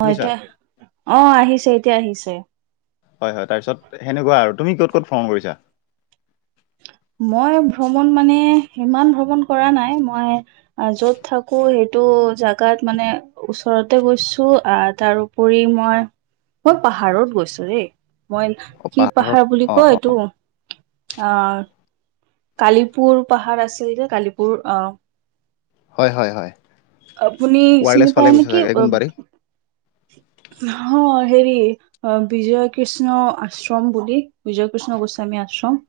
অ' শুনিছা এতিয়া, অ আহিছে এতিয়া আহিছে। হয় হয় তাৰপিছত সেনেকুৱা আৰু তুমি ক'ত ক'ত ভ্ৰণ কৰিছা? মই ভ্ৰমণ মানে ইমান ভ্ৰমণ কৰা নাই। মই আ য'ত থাকোঁ সেইটো জাগাত মানে ওচৰতে গৈছোঁ। আ তাৰ উপৰি মই, মই পাহাৰত গৈছোঁ দেই। মই অ কি পাহাৰত পাহাৰ বুলি অ অ কয় এইটো আ কালিপুৰ পাহাৰ আছে এইটো কালিপুৰ অহ। হয় হয় হয়। আপুনি চিনি ৱাইৰলেছ পায় ফালে গৈছা নেকি চাগে কোনবাদি। হ হেৰি অহ বিজয় কৃষ্ণ আশ্ৰম বুলি, বিজয় কৃষ্ণ গোস্বামী আশ্ৰম।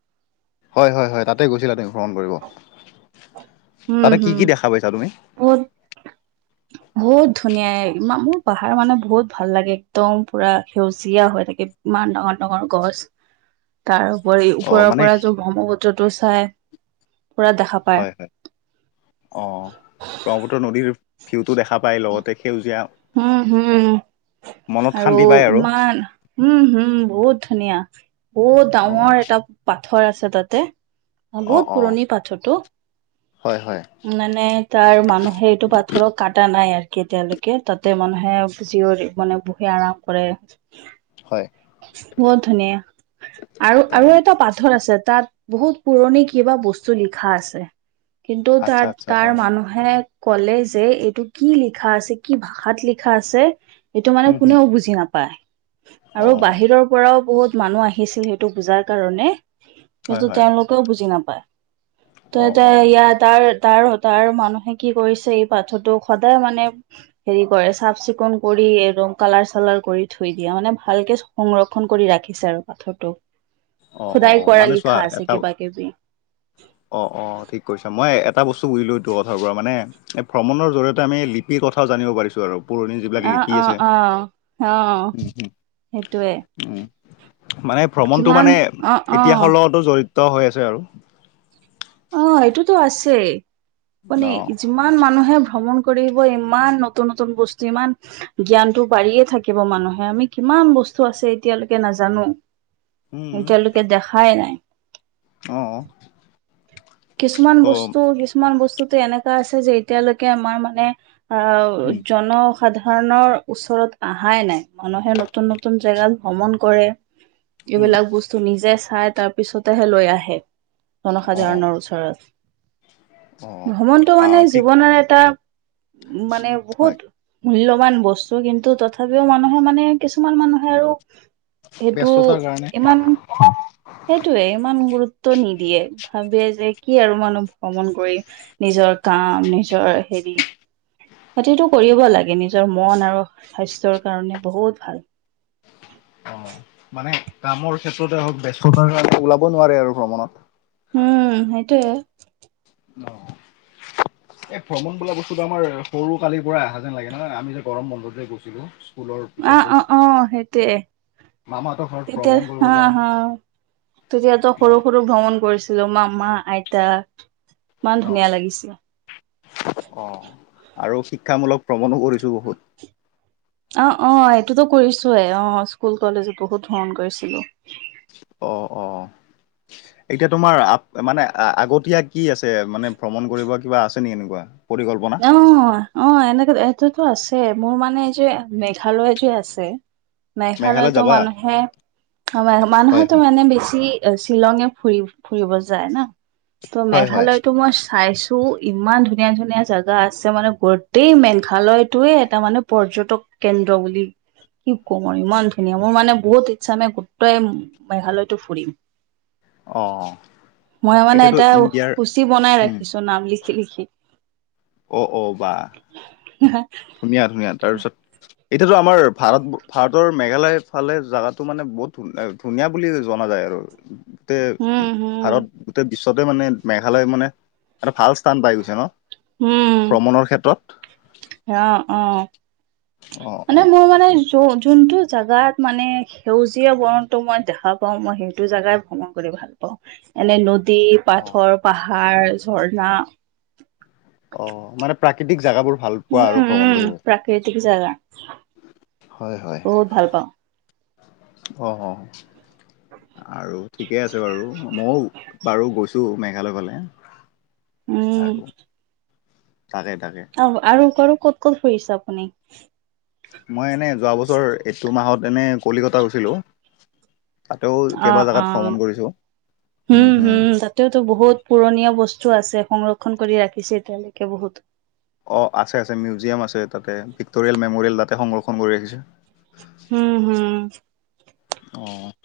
হয় হয় হয় তাতে গৈছিলা তুমি ভ্ৰমণ কৰিব উম তাতে কি হম। কি দেখা পাইছা বহুত [inaudible] বহুত ধুনীয়া এই মাবমোৰ পাহাৰ মানে বহুত ভাল লাগে একদম পুৰা সেউজীয়া হৈ থাকে। ইমান ডাঙৰ ডাঙৰ গছ। [inaudible] তাৰ উপৰি অ ওপৰৰ মানে পৰা য ব্ৰহ্মপুত্ৰটো চাই পুৰা দেখা পায়। অহ ব্ৰহ্মপুত্ৰ নদীৰ ভিউটো দেখা পায়। লগতে সেউজীয়া হম হম মনত আৰু শান্তি পায় ইমান উম হম বহুত ধুনীয়া। বহুত অ ডাঙৰ এটা পাথৰ আছে তাতে। অ' বহুত পুৰণি পাথৰটো। হয় হয়। উম মানে তাৰ মানুহে এইটো পাথৰক কাটা নাই আৰু কেতিয়ালৈকে তাতে মানুহে ফিজীয়ৰি মানে বহি আৰাম কৰে। হয়। বহুত ধুনীয়া। আৰু অ আৰু এটা পাথৰ আছে, তাত বহুত পুৰণি কিবা বস্তু লিখা আছে। ত আচ্ছা তাত আচ্ছা তাৰ অ মানুহ হে ক'লে যে, এইটো কি লিখা আছে, কি ভাষাত লিখা আছে? এইটো মানে উম হুম কোনেও বুজি নাপায়। অ আৰু বাহিৰৰ পৰাও বহুত মানুহ আহিছিল সেইটো পূজাৰ কাৰণে হয় কোনটো হয়। তেওঁলোকেও বুজি নাপায়। অ তই অ এতিয়া ইয়াত তাৰ, তাৰ হ' তাৰ মানুহে কি কৰিছে, এই পাথৰটোক সদায় মানে- হেৰি কৰে, চাফ-চিকুণ কৰি একদম কালাৰ-চালাৰ কৰি থৈ দিয়ে। মানে ভালকে চ- সংৰক্ষণ কৰি ৰাখিছে আৰু পাথৰটোক, অ অ সদায় কৰা মানে লিখা আছে, কিবা-কিবি। অ'অ', ঠিক কৰিছাঁ, মই এটা বস্তু বুজিলোঁ। এইটো কথাৰ পৰা মানে এই ভ্ৰমণৰ জৰিয়তে আমি লি কি কথাও জানিব পাৰিছোঁ আৰু। পুৰণি যিবিলাক অ লিপি অ আছে, অ অ উম্, উম্। সেইটোৱে উম্, মানে ভ্ৰমণটো কিমান মানে, অ অ ইতিহাসৰ লগতো জড়িত হৈ আছে আৰু। অ', এইটোতো আছে, মানে অ। ইমান মানুহে ভ্ৰমণ কৰিব, ইমান নতুন নতুন বস্তু। ইমান জ্ঞানটো বাঢ়িয়ে থাকিব মানুহে, আমি কিমান বস্তু আছে এতিয়ালৈকে নাজানোঁ। উম, এতিয়ালৈকে দেখাই নাই। অ', অ'। কিছুমান ত' বস্তু, কিছুমান বস্তুতো এনেকুৱা আছে যে, এতিয়ালৈকে আমাৰ মানে আ, উম। জন- সাধাৰণৰ ওচৰত অহাই নাই, যেনেকে নতুন নতুন জেগাত ভ্ৰমণ কৰে। উম, এইবিলাক বস্তু নিজে চাই তাৰ পিছতেহে লৈ আহে। অ', জনসাধাৰণৰ অ', অ', ভ্ৰমণটো মানে আহ ঠিক জীৱনৰ এটা উম্, মানে হয় বহুত মূল্যৱান বস্তু, কিন্তু তথাপিও মানে মই মানে, কিছুমান মানুহে আৰু সেইটো ব্যস্ততাৰ কাৰণে ইমান সেইটোয়ে, ইমান গুৰুত্ব নিদিয়ে। ভাবে যে কি আৰু মানুহ ভ্ৰমণ কৰি, নিজৰ কাম নিজৰ হেৰি সতিটো কৰিব লাগে, নিজৰ মন আৰু স্বাস্থ্যৰ কাৰণে বহুত ভাল। অ', মানে কামৰ ক্ষেত্ৰতে হওঁক, ব্যস্ততাৰ কাৰণে ওলাব নোৱাৰে আৰু ভ্ৰমণত। উম্, সেইটোয়ে। অ', এই ভ্ৰমণ বোলা বস্তুটো আমাৰ সৰু কালিৰ পৰা অহা যেন লাগে নহয়, আমি যে গৰম বন্ধত যে গৈছিলোঁ। অ'অ'অ', সেইটোৱে, মামাহঁতৰ ঘৰত তেতিয়া ভ্ৰমণ কৰিব হা যাওঁ হা তেতিয়াতো অ। সৰু সৰু ভ্ৰমণ কৰিছিলোঁ, মামা, আইতা, ইমান অ ধুনীয়া লাগিছিল। অ', আৰু শিক্ষামূলক ভ্ৰমণো কৰিছোঁ বহুত। অ', অ', এইটোতো কৰিছোয়েই, অ', স্কুল কলেজত বহুত ভ্ৰমণ কৰিছিলোঁ। অ', অ', এতিয়া তোমাৰ অ'মানে আগতীয়া কি আছে, মানে ভ্ৰমণ কৰিব কিবা আছে নেকি এনেকুৱা? পৰিকল্পনা। অ', অ', এনেক এইটোতো আছে, মোৰ মানে যে মেঘালয় যে আছে। মেঘালয় মেঘালয়তো যাবা মানুহে, হয় মানুহেতো হয় মানে বেছি এ শ্বিলঙে ফুৰি, ফুৰিব যায় ন। ত' হয় হয় মেঘালয়টো মই চাইছোঁ। ত' ইমান ধুনীয়া ধুনীয়া জাগা জাগা আছে মানে, গোটেই মেঘালয়টোয়ে এটা মানে পৰ্যটক কেন্দ্ৰ বুলি কি কম আৰু ইমান ধুনীয়া, মোৰ মানে বহুত ইচ্ছা মে কটোৱে মেঘালয়টো ফুৰিম। অ মই মানে এতিয়াতো এটা ইণ্ডিয়াৰ শুচী বনাই উম ৰাখিছোঁ, নাম লিখি লিখি। অ', অ', বা। হ ধুনীয়া, ধুনীয়া তাৰপিছত। এতিয়াতো আমাৰ ভাৰত, ভাৰতৰ মেঘালয়ৰ ফালে জাগাতো মানে বহুত আ, ধুনীয়া বুলি জনা যায় আৰু। তে উম, হম, ভাৰত গোটেই বিশ্বতে মানে, মেঘালয় মানে, এটা ভাল স্থান পাই গৈছে ন। উম, ভ্ৰমণৰ ক্ষেত্ৰত। অ', অ' অ মানে মোৰ মানে চ', যোনটো জেগাত মানে সেউজীয়া বৰণটো মই দেখা পাওঁ, মই সেইটো জেগাই ভ্ৰমণ কৰি ভাল এনে নদী, অ পাথৰ, পাহাৰ, ঝৰ্ণা। অ', মানে প্ৰাকৃতিক জাগাবোৰ ভাল পোৱা আৰু উম ভ্ৰমণ উম কৰিব। [unintelligible] হয়, হয় বহুত ভাল পাওঁ অ', অ'। আৰু ঠিকে আছে বাৰু, মইও বাৰু গৈছো মেঘালয় ফালে। উম আৰু তাকে তাকে। অহ, আৰু কৰে ক'ত ক'ত ফুৰিছে আপুনি? মই এনে যোৱা বছৰ এইটো মাহত এনে কলিকতা গৈছিলোঁ। তাতেও অ কেইবা অ জাগাত ভ্ৰমণ কৰিছোঁ, উম, হম। এতিয়াওতো বহুত পুৰণীয়া বস্তু আছে, সংৰক্ষণ কৰি ৰাখিছে এতিয়ালৈকে বহুত। অ', আছে আছে মিউজিয়াম আছে তাতে, ভিক্টৰিয়েল মেমৰিয়েল তাতে সংৰক্ষণ কৰি ৰাখিছে। হম, হুম। অ'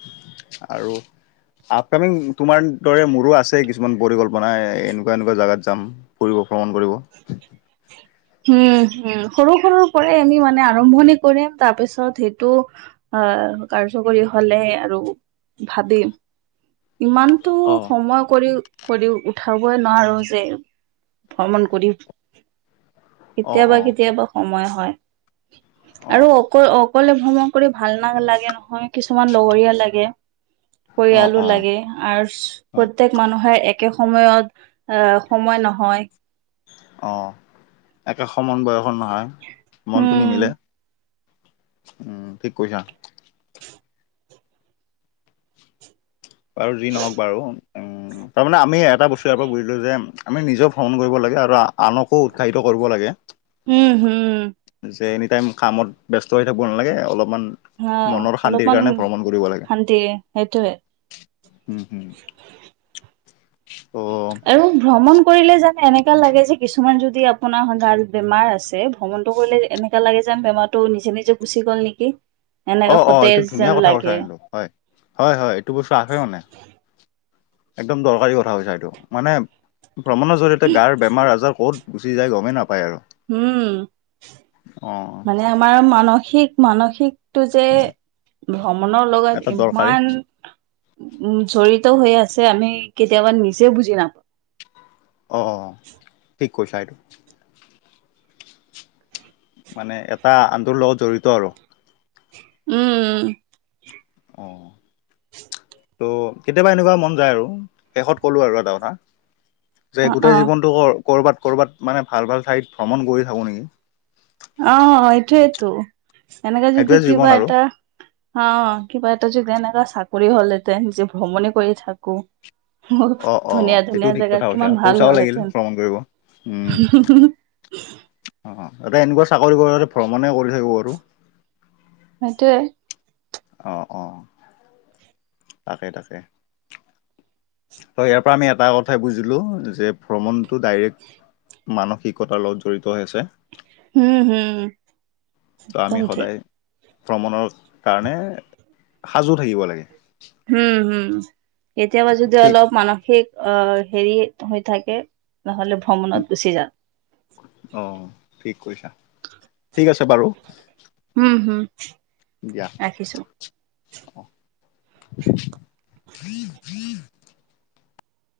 আৰু। আপকামিং তোমাৰ দৰে মোৰো আছে, কিছুমান পৰিকল্পনা এনেকুৱা এনেকুৱা জাগাত যাম। ফুৰিব ভ্ৰমণ কৰিব। উম, উম, সৰু সৰু পৰাই আমি মানে আৰম্ভণি কৰিম তাৰপিছত সেইটো। অ', কাৰ্যকৰী হ'লে আৰু ভাবিম। ইমানতটো অ সময় কৰি। কৰি উঠাবই নোৱাৰো যে ভ্ৰমণ কৰি। অ', কেতিয়াবা অ', কেতিয়াবা সময় হয় আৰু অ', অকল অক কলে ভ্ৰমণ কৰি ভাল ন লাগে নহয়, কিছুমান লগৰীয়া লাগে অ', পৰিয়ালো লাগে। অ', আৰু হয় প্ৰত্যেক মানুহে একে সময়ত আ, সময় নহয়। অ', একে সমান বয়সৰ নহয়, মনটো নিমিলে। উম, উম, ঠিক কৈছা। বাৰু যি নহওক বাৰু উম, তাৰমানে আমি এটা বস্তু ইয়াৰ পৰা বুজিলো যে আমি নিজেও ভ্ৰমণ কৰিব লাগে আৰু আনকো উৎসাহিত কৰিব লাগে। উম, হুম। যে, এনি টাইম কামত ব্যস্ত হৈ থাকিব নালাগে, অলপমান অ', মনৰ শান্তিৰ অলপমান কাৰণে ভ্ৰমণ কৰিব লাগে শান্তি সেইটোয়ে। উম, হুম। অ'। আৰু ভ্ৰমণ কৰিলে জানে এনেকা লাগে যে, কিছুমান যদি আপোনাৰ [unintelligible] বেমাৰ আছে। ভ্ৰমণতটো কৰিলে এনেককা লাগে যে, বেমাৰতটো নিজে নিজে গুচি গ'ল নেকি? এনেকে অ', অ', এইটো সতেজ ধুনীয়া যেন কথা কৈছা লাগে। কিন্তু হয়, হয়, হয় এইটো বস্তু আহে মানে। একদম দৰকাৰী কথা কৈছা এইটো, মানে ভ্ৰমণৰ জৰিয়তে গাৰ বেমাৰ-আজাৰ ক'ত গুচি যায়, গমেই নাপায় আৰু। উম অ'। মানে আমাৰ মানসিক মানসিকটো যে ভ্ৰমণৰ এটা লগত দৰকাৰী ইমান উম জড়িত হৈ আছে আমি কেতিয়াবা নিজে বুজি নাপ অঁ অঁ ঠিক কৈছা এইটো মানে এটা আনটোৰ লগত জড়িত আৰু উম অঁ ত'কেতিয়াবা এনেকুৱা মন যায় আৰু শেষত কলো আৰু এটা কথা। যে অ গোটেই জীৱনটো কৰ কৰবাত কৰবাত মানে ভাল ভাল ঠাইত ভ্ৰমণ কৰি থাকো নেকি অ এইটোয়েতো। এনেকে যদি সেইটোৱে জীৱন কিবা আৰু এটা অ', কিবা এটা যদি এনেকা চাকৰি হ'লহেতেন যে ভ্ৰমণে কৰি থাকো। মোৰ অ অ ধুনীয়া সেইটোও ধুনীয়া ঠিক জেগা কথা কৈছা কিমান ভাল পইচাও লাগিল হ'লহেতেন। ভ্ৰমণ কৰিব উম [unintelligible] অ অ এটা এনেকুৱা চাকৰি হোৱা হ'লে, ভ্ৰমণে কৰি থাকিব পাৰো। সেইটোৱে। অ অ তাকে তাকে। ত' ইয়াৰ পৰা আমি এটা কথাই বুজিলোঁ যে ভ্ৰমণটো ডাইৰেক্ট মানসিকতাৰ লগত জড়িত হৈ আছে। হম হম ত' একদম আমি ঠিক সদায় ভ্ৰমণৰ কাৰণে সাজু থাকিব লাগে। হম হম কেতিয়াবা যদি ঠিক অলপ মানসিক অ হেৰি হৈ থাকে নহ'লে ভু অ' ঠিক কৈছা। ঠিক আছে বাৰু। হম হম দিয়া। ৰাখিছো